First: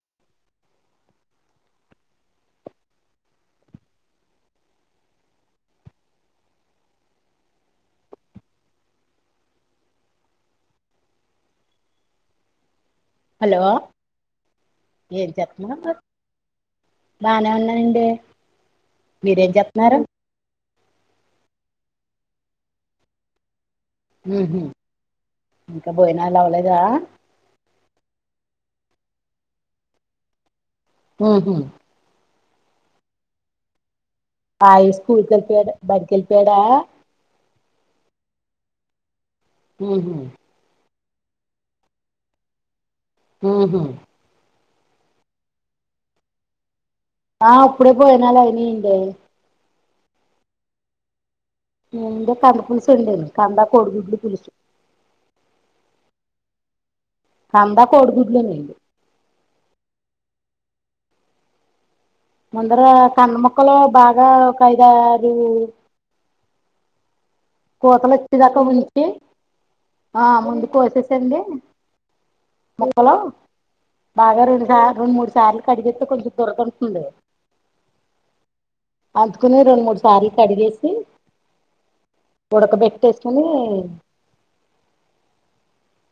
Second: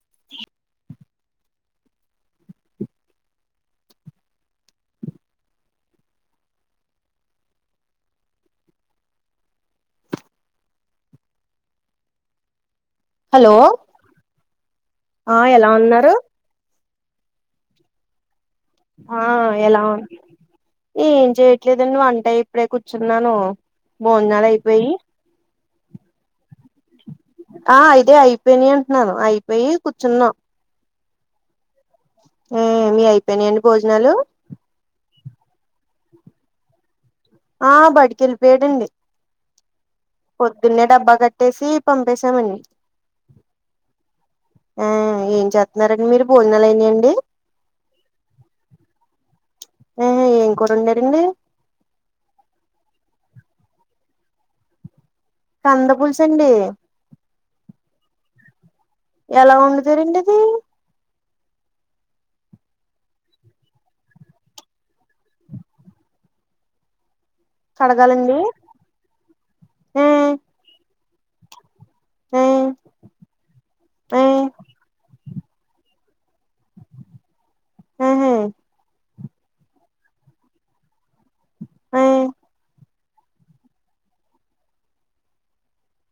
ఆ హలో ఏం ఆ ఎలా చెప్తున్నారు ఉన్నారు బానే ఉన్నానండి మీరేం చెప్తున్నారు ఏం చెయ్యట్లేదండి వంటై ఇప్పుడే కూర్చున్నాను భోజనాలు ఊహు అయిపోయి ఇంకా బోయానాలు అవలేదా ఆ ఇదే అయిపోయినాయి అంటున్నాను అయిపోయి కూర్చున్నాం ఊహు ఊ మీయి అయిపోయినాయండి భోజనాలు ఆ ఇస్కూల్కి వెళ్ళిపోయాడు బడికెళ్ళిపోయాడా ఆ బడికెళ్ళిపోయాడండి ఊహు పొద్దున్నే డబ్బా కట్టేసి పంపేశామండి ఊహు ఆ ఏం చేతున్నారండి మీరు భోజనాలయినాయండి ఆ అప్పుడే భోజనాలు అయినాయండి ఆహా ఏం కూర వొండారండి నేంద కందపులుసు వొండాను కందా కోడుగుడ్లు పులుసు కంద పులుసండి కందా కోడిగుడ్లోనేండి ఎలా వొండుతారండి అది ముందర కంద ముక్కలు బాగా ఒకైదారు కూతలు కడగాలండి వచ్చేదాకా ఉంచి ఆ ముందు కోసేసండి ఆ ముక్కలు ఆ బాగా రెండు సార్లు మూడు సార్లు కడిగేతే తే కొంచెం దురదుంటుంది ఆహా అందుకుని రెండు మూడు సార్లు కడిగేసి ఆ ఉడకబెట్టేసుకుని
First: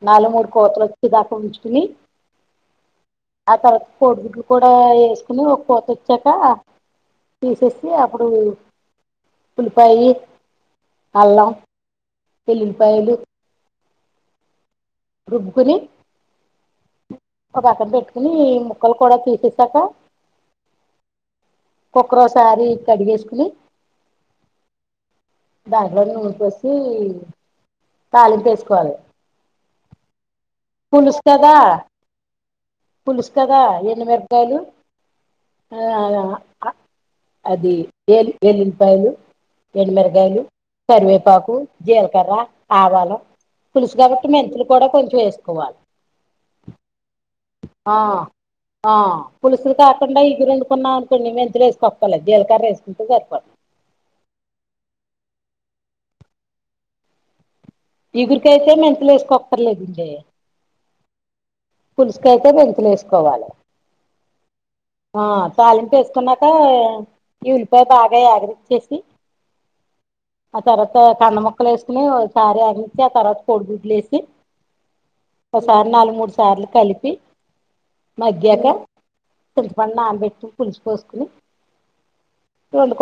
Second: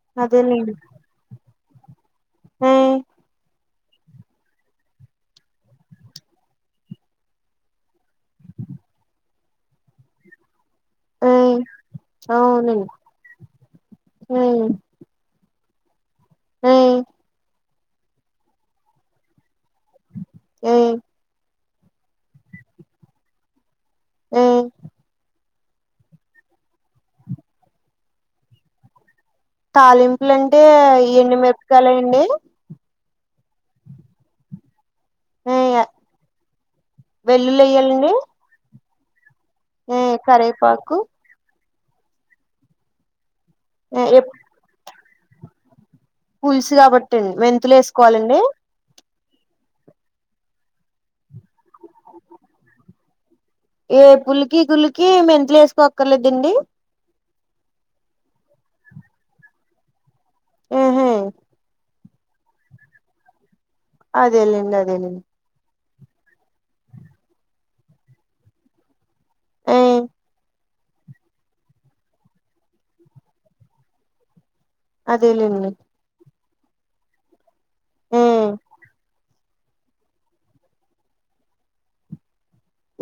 నాలుగు మూడు అదేలేండి కోతలు వచ్చే దాకా ఉంచుకుని మ్మ్ ఆ తర్వాత కోడిగుడ్లు కూడా ఏసుకుని ఒక కోతొచ్చాక తీసేస్తే అప్పుడు ఉల్లిపాయి ఆ అల్లం వెల్లుల్లిపాయలు మ్మ్ రుబ్బుకుని అయి ఓ పక్కన పెట్టుకుని ఈ ముక్కలు కూడా తీసేసాక మ్మ్ కోక్కరోసారి కడిగేసుకుని మ్మ్ దాంట్లో నూనె పోసి తాళింపేసుకోవాలి తాలింపులంటే ఎండు కదా మిరపకాయల అండి పులుసు కదా ఎండు మిరపకాయలు ఉమ్ ఆ ఆ అ వెల్లుల్లి అది ఎయ్యాలండి ఏలి వెల్లుల్లిపాయలు ఎండు ఉమ్ మిరకాయలు కరేపాకు కరివేపాకు జీలకర్ర ఆవాలు పులుసు ఆహ్, కాబట్టి ఎప్ మెంతులు కూడా కొంచెం ఏసుకోవాలి పులుసు కాబట్టి మెంత్ ఆ ఆ పులుసులు కాకుండా ఇగురు వండుకున్నాం అనుకోండి మెంతులు ఏసుకోక్కర్లేదు జీలకర్ర ఏసుకుంటే సరిపోద్ది ఏ పులికి కులికి మెంతులు ఏసుకోక్కర్లేదండి ఇగురుకైతే మెంతులు ఏసుకోక్కర్లేదండి మ్మ్ హు పులుసుకైతే మెంతులు ఏసుకోవాలె అదేలెండి అదేలెండి ఆ తాలింపు ఏసుకున్నాక ఈ ఉల్లిపాయ బాగా ఏగనిచ్చేసి మ్మ్ ఆ తర్వాత కంద ముక్కలు ఏసుకుని ఓసారి ఆగించి ఆ తర్వాత కోడి గుడ్లు ఏసి అదేలేండి ఓసారి నాలుగు మూడు సార్లు కలిపి ఉమ్ మగ్గ్యాక చింతపండు నానబెట్టుకుని పులుసు పోసుకుని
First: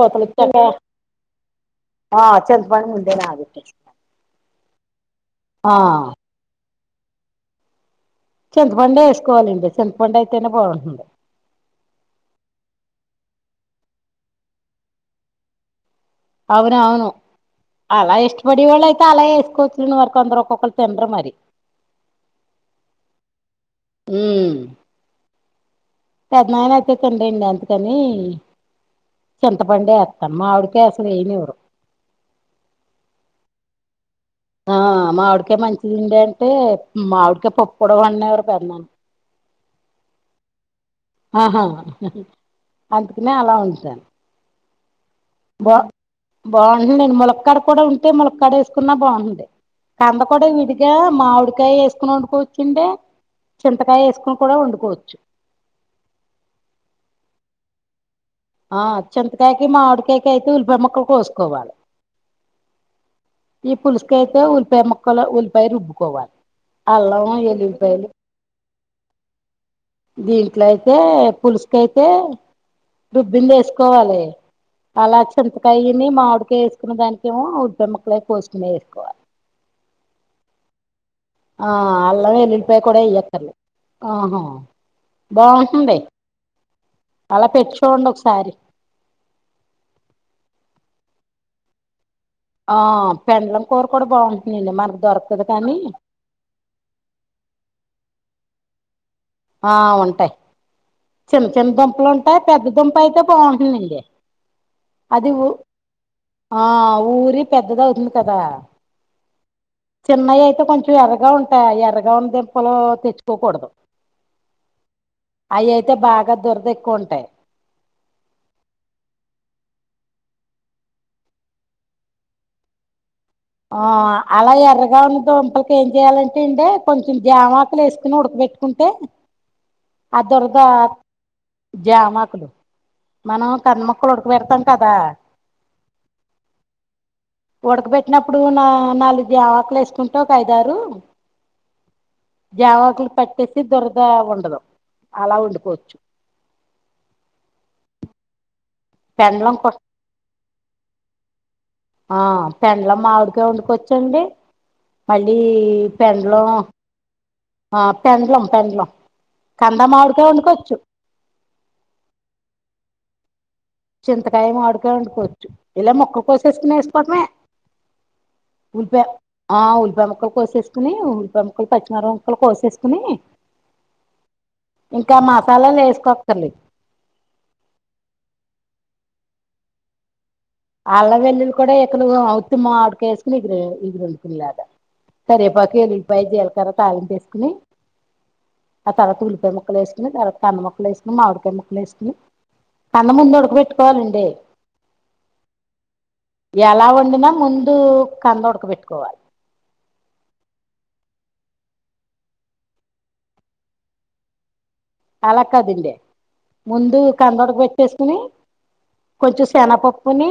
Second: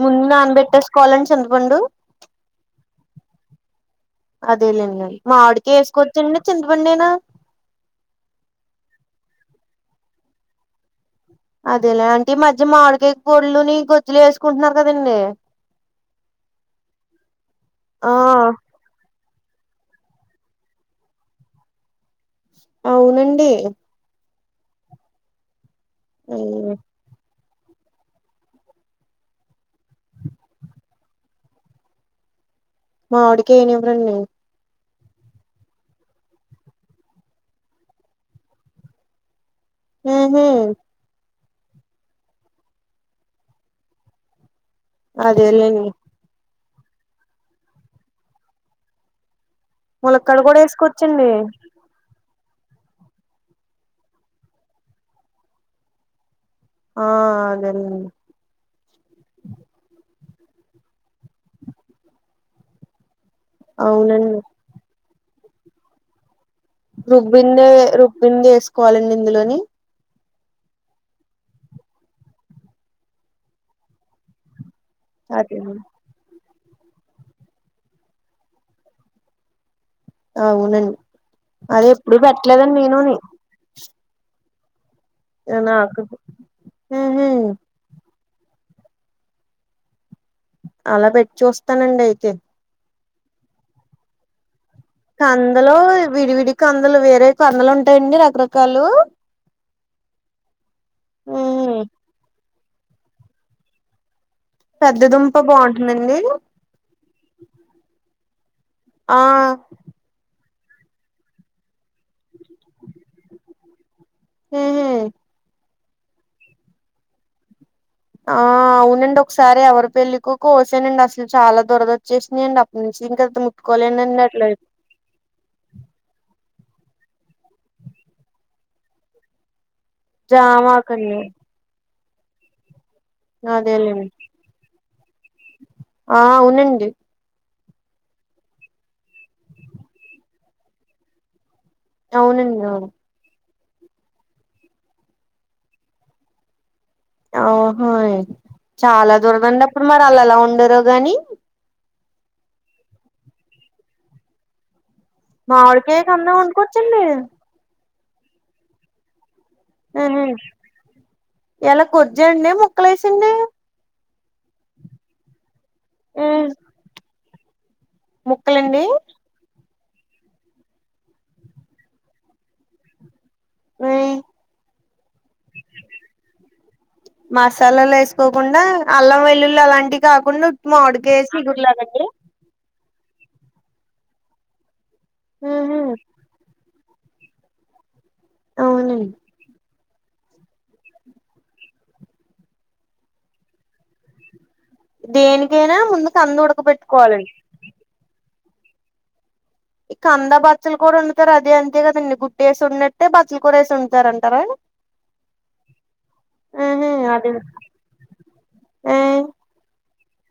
ముందు నానబెట్టేసుకోవాలండి చింతపండు ఆ చింతపండు ముందే నానబెట్టేసా అదేలేండి మావిడికాయ ఆ ఏసుకోచ్చండి చింతపండేనా చింతపండే వేసుకోవాలండే చింతపండు అయితేనే బావుంటుంది అదేలా అంటి ఈ మధ్య మామిడికయ పొడులు గొజ్జులు వేసుకుంటున్నారు కదండే అవునవును ఆ అలా ఇష్టపడే వాళ్ళు అయితే అలా ఎస్కో తినేవోరు కొందరు ఒక్కొక్కరు తిన్రూ మరి అవునండి మ్మ్ ఉమ్, పెద్దనాన్న అయితే తినరండి అందుకని చింతపండే ఎస్తాను మావిడికాయ అసలు ఎయ్యనివ్వరు మావిడికాయ్ ఎయ్యనివ్వరండి ఆ మావిడికాయ మంచిదిండే అంటే మావిడికాయ పప్పు గూడా పడనివ్వరు మ ఉహు ఆహా అందుకనే అలా వండుతాను అదేలెండి బావుంటుందండి ములక్కడ కూడా ఉంటే ములక్కడ ఎసుకున్నా బావుంది కంద ములక్కడ కూడా విడిగా వేసుకోవచ్చండి మామిడికాయ ఎసుకుని వండుకో తింటే చింతకాయ ఏసుకోని కూడా వండుకోచ్చు ఆ అదేలెండి ఆ చింతకాయకి మామిడికాయకి అయితే ఉల్లిపాయ ముక్కలు కోసుకోవాలి ఈ అవునండి పులుసుకైతే ఉల్లిపాయ ముక్కలు ఉల్లిపాయ రుబ్బుకోవాలి అల్లం రుబ్బిందే ఎల్లిపాయలు రుబ్బింది ఎసుకోవాలండి ఇందులోని దీంట్లో అయితే పులుసుకైతే రుబ్బింది ఎసుకోవాలి అలా అదేనండి చింతకాయని మామిడికాయ ఎసుకున్న దానికెమో ఉల్లిపాయ ముక్కలవి కోసుకునేది ఎక్కువ అవునండి ఆ అదే ఎప్పుడు అల్లం ఎల్లి పెట్టలేదండి పాయ కూడా నేనుని ఎయ్యాకర్లేద్ ఆహా బావుంటుంది నాకు ఉహు అలా పెట్టీ చూడండి ఒక సారి అలా పెట్టి చుస్తానండి అయితే ఆ పెండలం కూర కూడా బాగుంటుందండే మనక్ కందలో విడివిడి కందలు వేరే కందలు ఉంటాయండి రకరకాలు ఆ ఉంటాయి చిన్న చిన్న ఉహు దుంపలుంటాయి పెద్ద దుంప అయితే బాగుంటుందండి అది పెద్దదుంప బావుంటుందండీ ఆ ఊరి పెద్దదావుతుంది కదా ఆ చిన్నయి అయితే కొంచెం ఎర్రగా ఉంటాయి ఆ ఎర్రగా ఉన్న దుంపలు తెచ్చుకోకూడదు ఉహు అయి అయితే బాగా దురద ఎక్కువ ఉంటయి ఆ అవునండి ఒకసారి ఎవరి పెళ్ళలికో కోసానండి అసలు చాలా దురద వచ్చేసినయియండి అప్పటి నుంచి ఇంకా అది ము ఆ అలా ఎర్రగ్ గా ఉన్న దుంపలకి ఏం చేయాలంటే అండే కొంచెం జామా ఆకులు ఎసుకుని ఉడకబెట్టుకుంటే అ దురదా జామాకండి జామాకులు మనం కంద అదేలేండి ముక్కలు ఉడుక్ పెడతాం కదా ఆ అవునండి ఉడకబెట్టినప్పుడు నా నాలుగు జమాకులు ఎసుకుంటే ఒక ఐదారు అవునండి అవును జామాకులకు పట్టేసి దురద ఉండదు అలా వండుకోచ్చు ఆహా చాలా పెండ్లం దూరదండి కొ అప్పుడు మరి అలా ఎలా వొండారో గాని ఆ పెండ్లం మామిడికాయ్ వండుకొచ్చండి మళ్ళీ మామిడికాయ కందం పెండ్లం వండుకోవచ్చండి ఆ పెండ్లం పెండ్లం కంద ఆహా మావిడికాయ్ వండుకోచ్చు ఎలా గోజ్జండి ముక్కలు ఏసాండీ చింతకాయ మామిడికాయ వండుకోవచ్చు ఇలా మొక్క ఆ కోసేసుకునే వేసుకోటమే ముక్కలండి ఉల్పే ఆ ఉల్లిపాయ ముక్కలు కోసేసుకుని ఉల్లిపాయ ముక్కలు పచ్చిమిరపకాయలు కోసేసుకుని ఆ ఇంకా మసాలాలు వేసుకో అక్కర్లేదు మసాలాలు వేసుకోకుండా అల్లం వెల్లుల్లి అలాంటివి కాకుండా ఉత్తి మామిడికాయ అల్లం వెల్లుల్లి కూడా చిగురులాగండి వేయకూడదు అవ్వ్ ఆహా [unintelligible] తర్వాత తాలింపు వేసుకొని ఆ అవునండి తర్వాత ఉల్లిపాయ ముక్కలు వేసుకుని తర్వాత కన్న ముక్కలు వేసుకుని మామిడికాయ ముక్కలు వేసుకుని ఆన్న ముందు ఉడక పెట్టువాలండి దేనికైనా ముందు కంద ఎలా వండినా ఉడకబెట్టుకోవాలండి ముందు కంద ఉడక పెట్టుకోవాలి ఇక కంద బచ్చలు కూర వండుతారే అది అంతే కదండి గుడ్డు వేసి పండినట్టే బచ్చలు కూర వేసి వండుతరూ అంటారా అలా కదండి ఉహు ముందు అదే కంద ఉడకపెట్టేసుకుని ఆ కొంచెం శనప కుని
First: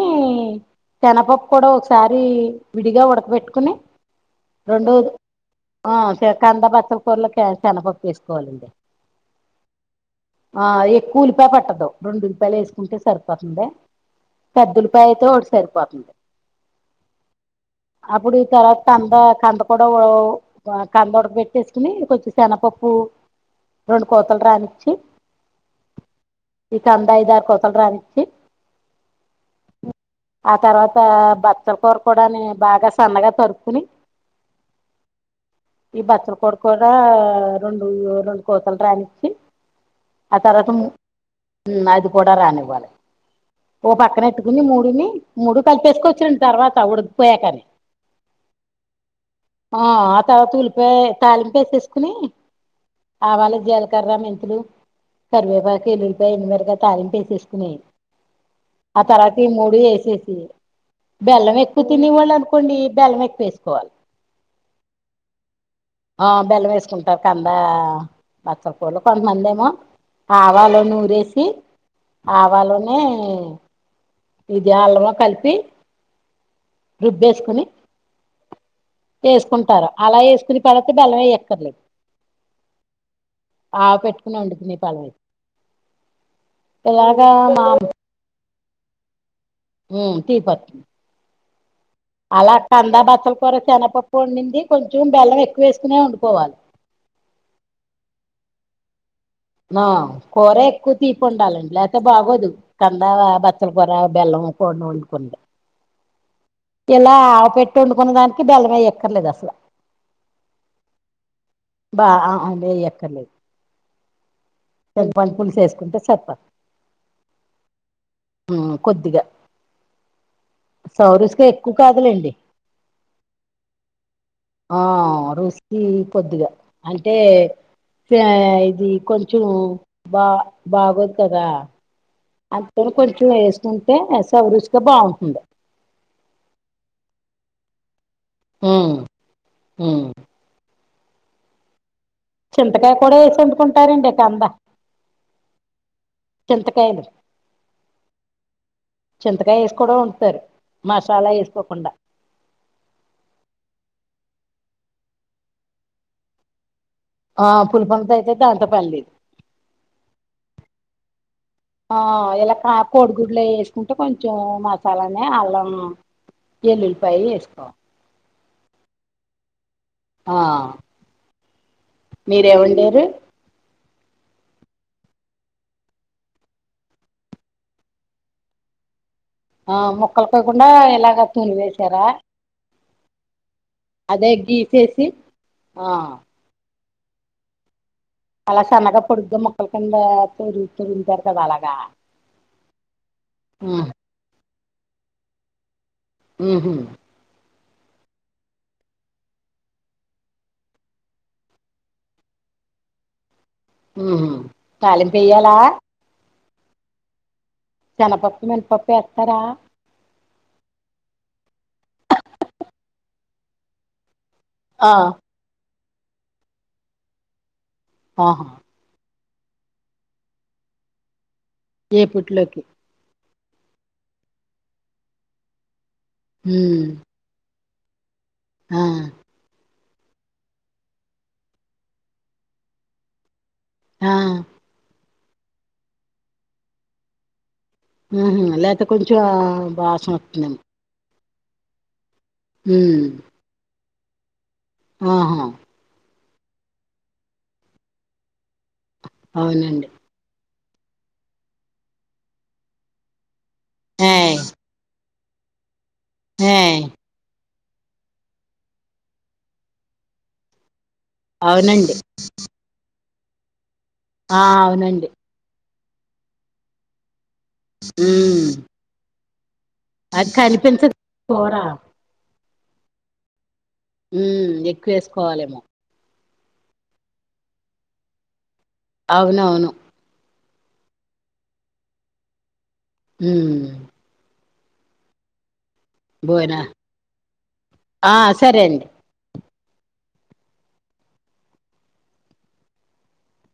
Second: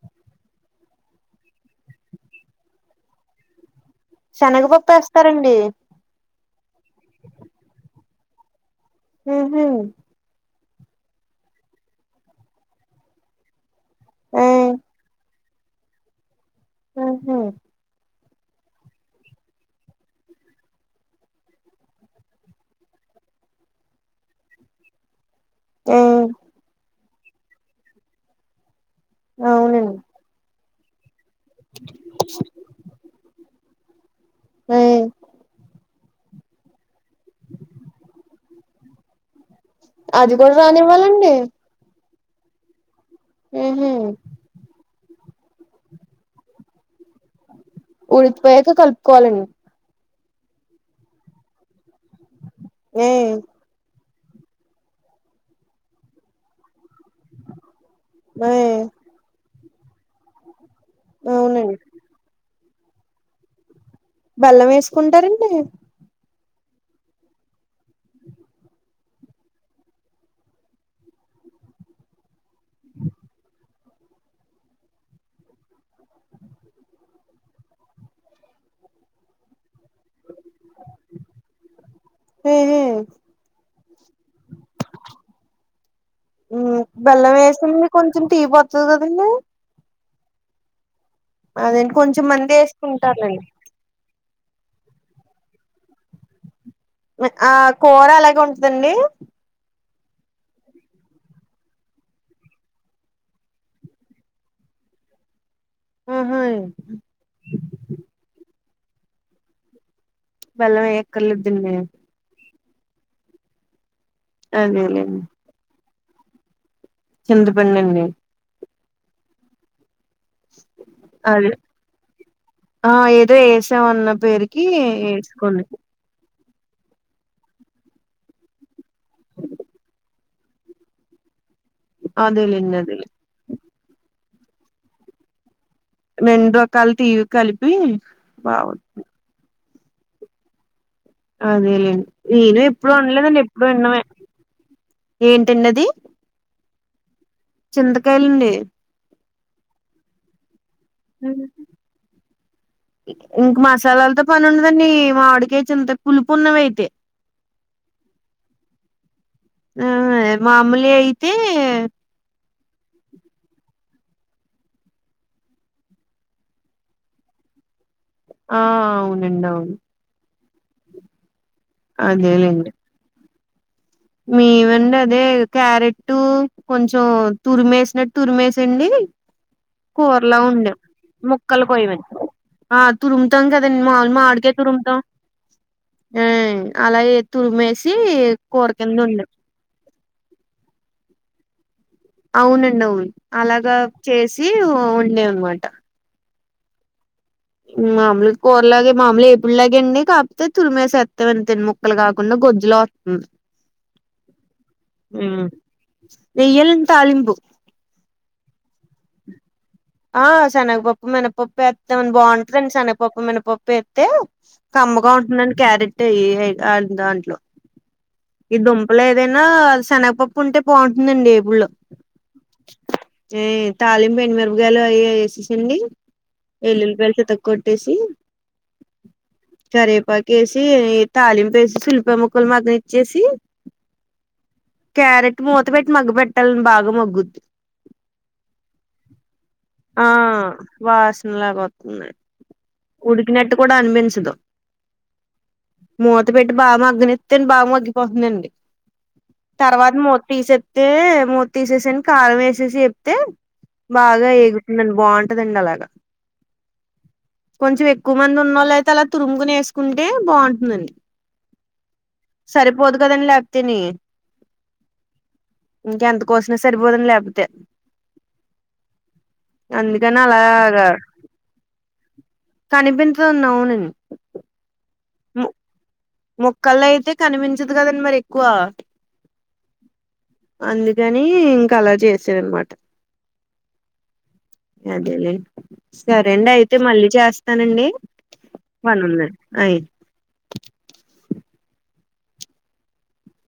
శనగపప్పు కూడా ఒకసారి విడిగా ఉడకబెట్టుకుని శనగపప్పు రెండు వేస్తారండి ఆ కంద బచ్చలి కూరలొకి కాస్త శనపప్పు వేసుకోవాలండి ఉహు ఆ ఎక్కువ ఉలిపాయ పట్టదు రెండు ఉలిపాయలు వేసుకుంటే సరిపోతుంది ఆ పెద్ద ఉల్లిపాయ అయితే ఒకటి సరిపోతుంది ఊహు అప్పుడు ఈ తర్వాత కంద కంద కూడా వావ్ కంద ఉడక పెట్టేసుకొని కొంచెం శనపప్పు రెండు కోతలు రానిచ్చి ఆ ఇక కంద ఐదు ఆరు కోతలు రానిచ్చి అవున ఆ తర్వాత బచ్చల కూర కూడా ని బాగా సన్నగా తరుక్కొని ఆ ఈ బచ్చల కూర కూడా రెండు రెండు కూతలు రానిచ్చి అది ఆ కూడా తర్వాత రానివ్వాలండి అది కూడా రానివ్వాలి ఓ ఉహు పక్కన పెట్టు ఈ మూడిని మూడు కలిపేసుకోవచ్చు లేండి ర్వాత ఉడకిపోయాక ఉడికి పోయాక కలుపుకోవాలని ఆ ఆ తర్వాత ఉలిపాయ తాలింపు వేసేసుకొని ఆ ఆవాలు జీలకర్రా మెంతులు కరివేపాకు ఎల్లుల్లిపాయ ఎండు మిరపకాయలు తాలింపు వేసేసుకుని మ్ ఆ తర్వాత ఈ మూడు ఏసేసి బెల్లం అవునండి ఎక్కువ తినివాళ్ళ కొన్ని బెల్లం ఎక్కువ వేసుకోవాలి బెల్లం వేసుకుంటారండి ఆ బెల్లం వేసుకుంటారు కందా బచ్చల కూరలో కొంతమంది ఏమో ఆవాలు నూరేసి ఆవాలనూ ఈ బెల్లను కలిపి రుబ్బేసుకుని చేసుకుంటార అలా వేసుకుని తర్వాత బెల్లం వేయక్కర్లేదు ఆవ పెట్టుకుని వండుకుని హలో ఎలాగా [unintelligible] టీ పోతది కదండీ మ్ టీ పట్లము అదేంటి కొంచం అలా కందా బచ్చల కూర శనపప్పు వండింది కొంచెం బెల్లం ఎక్కువ వేసుకునే వండుకోవాలి. ఆ కూర అలాగే ఉంటందండి. మా కూరే ఎక్కువ తీపుండాలండి లేకపోతే బాగోదు. కందా బచ్చల కూర బెల్లం కూర వండుకుంటే. ఆహా. ఇలా ఆవ పెట్టి వండుకున్న దానికి బెల్లము ఏయ అక్కర్లేదు అసలు. బెల్లం ఏయ అక్కర్లేదండి. బా ఆ లే ఎయ్యక్కర్లేదు ఎ అదేలేండి పచ్చి పులుసు వేసుకుంటే సరిపోతుంది. చింత పిండండి. ఆ కొద్దిగా సౌరస్గా అదే ఎక్కువ కాదులేండి. ఆ ఏదో ఎసామన్న పేరుకి ఆ ఏసుకోండి. [unintelligible] కొద్దిగా అంటే ఆ ఇది కొంచెం బా బాగోదు కదా. అదేలేండి అందుకని అదేలే కొంచెం వేసుకుంటే సౌరుసుగా బాగుంటుంది. రెండు రకాలు తీరువి కలిపి బాగుంటుంది. ఉ అదేలేండి నేను ఎప్పుడు చింతకాయ కూడా వేసి వండలేదండి, ఎప్పుడు విన్నమే, వండుకుంటారండి కంద ఏంటండి అది. చింతకాయలు. చింతకాయలండి. చింతకాయ ఎసి కూడా వండుతారు, మసాలా ఎసుకోకుండా. ఇంక మసాలాలతో పని ఉండదండి మావిడికాయ చింత పులుపు ఉన్నవి అయితే. ఆ పులపంత అయితే దానితో పనిలేదు. ఆ మామూలియి అయితే ఆ ఎలా కా కోడిగుడ్లు అయి ఎసుకుంటే కొంచెం మసాలనే అల్లం, ఎల్లులిపాయి వేసుకోవాలి. ఆ అవునండి అవును. ఆ మీరేం అదేలేండి వండారు? మేమండి అదే క్యారెట్ కొంచెం తురిమేసినట్టు తురిమేసండి ఆ ముక్కలు కూరలా కాకుండా వండా. ఇలాగ తుని ముక్కలు వేసారా కోయనండి. ఆ తురుముతాం కదండి మావుల్ అదే మామిడి కాయ తురుముతాం. గీసేసి ఆ అలాగే తురుమేసి అలా సన్నగా పొడుగ్గా ముక్కల కింద తురుమి తురుమి పెడతారు అలాగా. అవునండి అవును అలాగా ఉమ్ చేసి వండాను అన్మాట. ఉహ్. మామూలుగా కూరలాగే మామూలు ఎప్పుడు లాగే అండి కాకపోతే తురిమేసేత్తం అండి అంతే ముక్కలు కాకుండా గొజ్జులా వ హ్. తాలింపు ఎయ్యాలా. వెయ్యాలండి తాలింపు. శనపప్పు, మినపప్పు ఎత్తారా. ఆ శనగపప్పు, మినపప్పు ఎత్తామండి బావుంటదండి. శనగపప్పు, మినపప్పు ఏత్తే ఆ కమ్మగా ఉంటుందండి క్యారెట్ అయి ఏయ్ దాంట్లో. ఆహా. ఈ దుంపలు ఏదైనా శనగపప్పు ఉంటే బాగుంటుందండి ఏపుళ్ళో. ఏ పుట్లోకి ఏ తాళింపు ఎండుమిరపగాయలు అవి వేసేసండి ఉమ్ ఎల్లులి పెలి త కొట్టేసి ఆ కరేపాక వేసి తాలింప వేసి శుల్ప ముక్కలు మగ్న ఇచ్చేసి ఆ క్యారెట్ మూత పెట్టి మగ్గు పెట్టాలని బాగా మగ్గుద్ది ఊహు లేపో కొంచం ఆ వాసనలాగా వతుంది ఉమ్ ఉడికినట్టు కూడా అనిపించదు ఆహా మూత పెట్టి బాగా మగ్గనితే అను బాగా మాగ్గిపోతుందండి అవునండి తర్వాత మూత తీసప్తే మూత తీసేసాని కారం వేసేసి చెప్తే బాగా ఏయ్ ఎగుతుందండి బాగుంటదండి అలాగా ఏయ్ కొంచెం ఎక్కువ మంది ఉన్నళ్ళు అయితే అలా తురుముకునే వేసుకుంటే బాగుంటుందండి అవునండి సరిపోదు కదండి లేకపోతే ని ఆ అవునండి ఇంకెంత కోసమ సరిపోదని లేకపోతే హుమ్మ్ అందుకని అలాగా కనిపించదు కూర కనిపించన్నా అవునడి హ్లఎక్కువ వేసుకోవాలమో మొక్కల అయితే కనిపించదు కదండి మరి ఎక్కువ అవునవును అందుకని ఇంకా అలా చేసారనమాట ఉ అదేలేండి సరే అండి బోనా అయితే మళ్ళీ చేస్తానండి ఆ సరే అండి పనుందండి అయి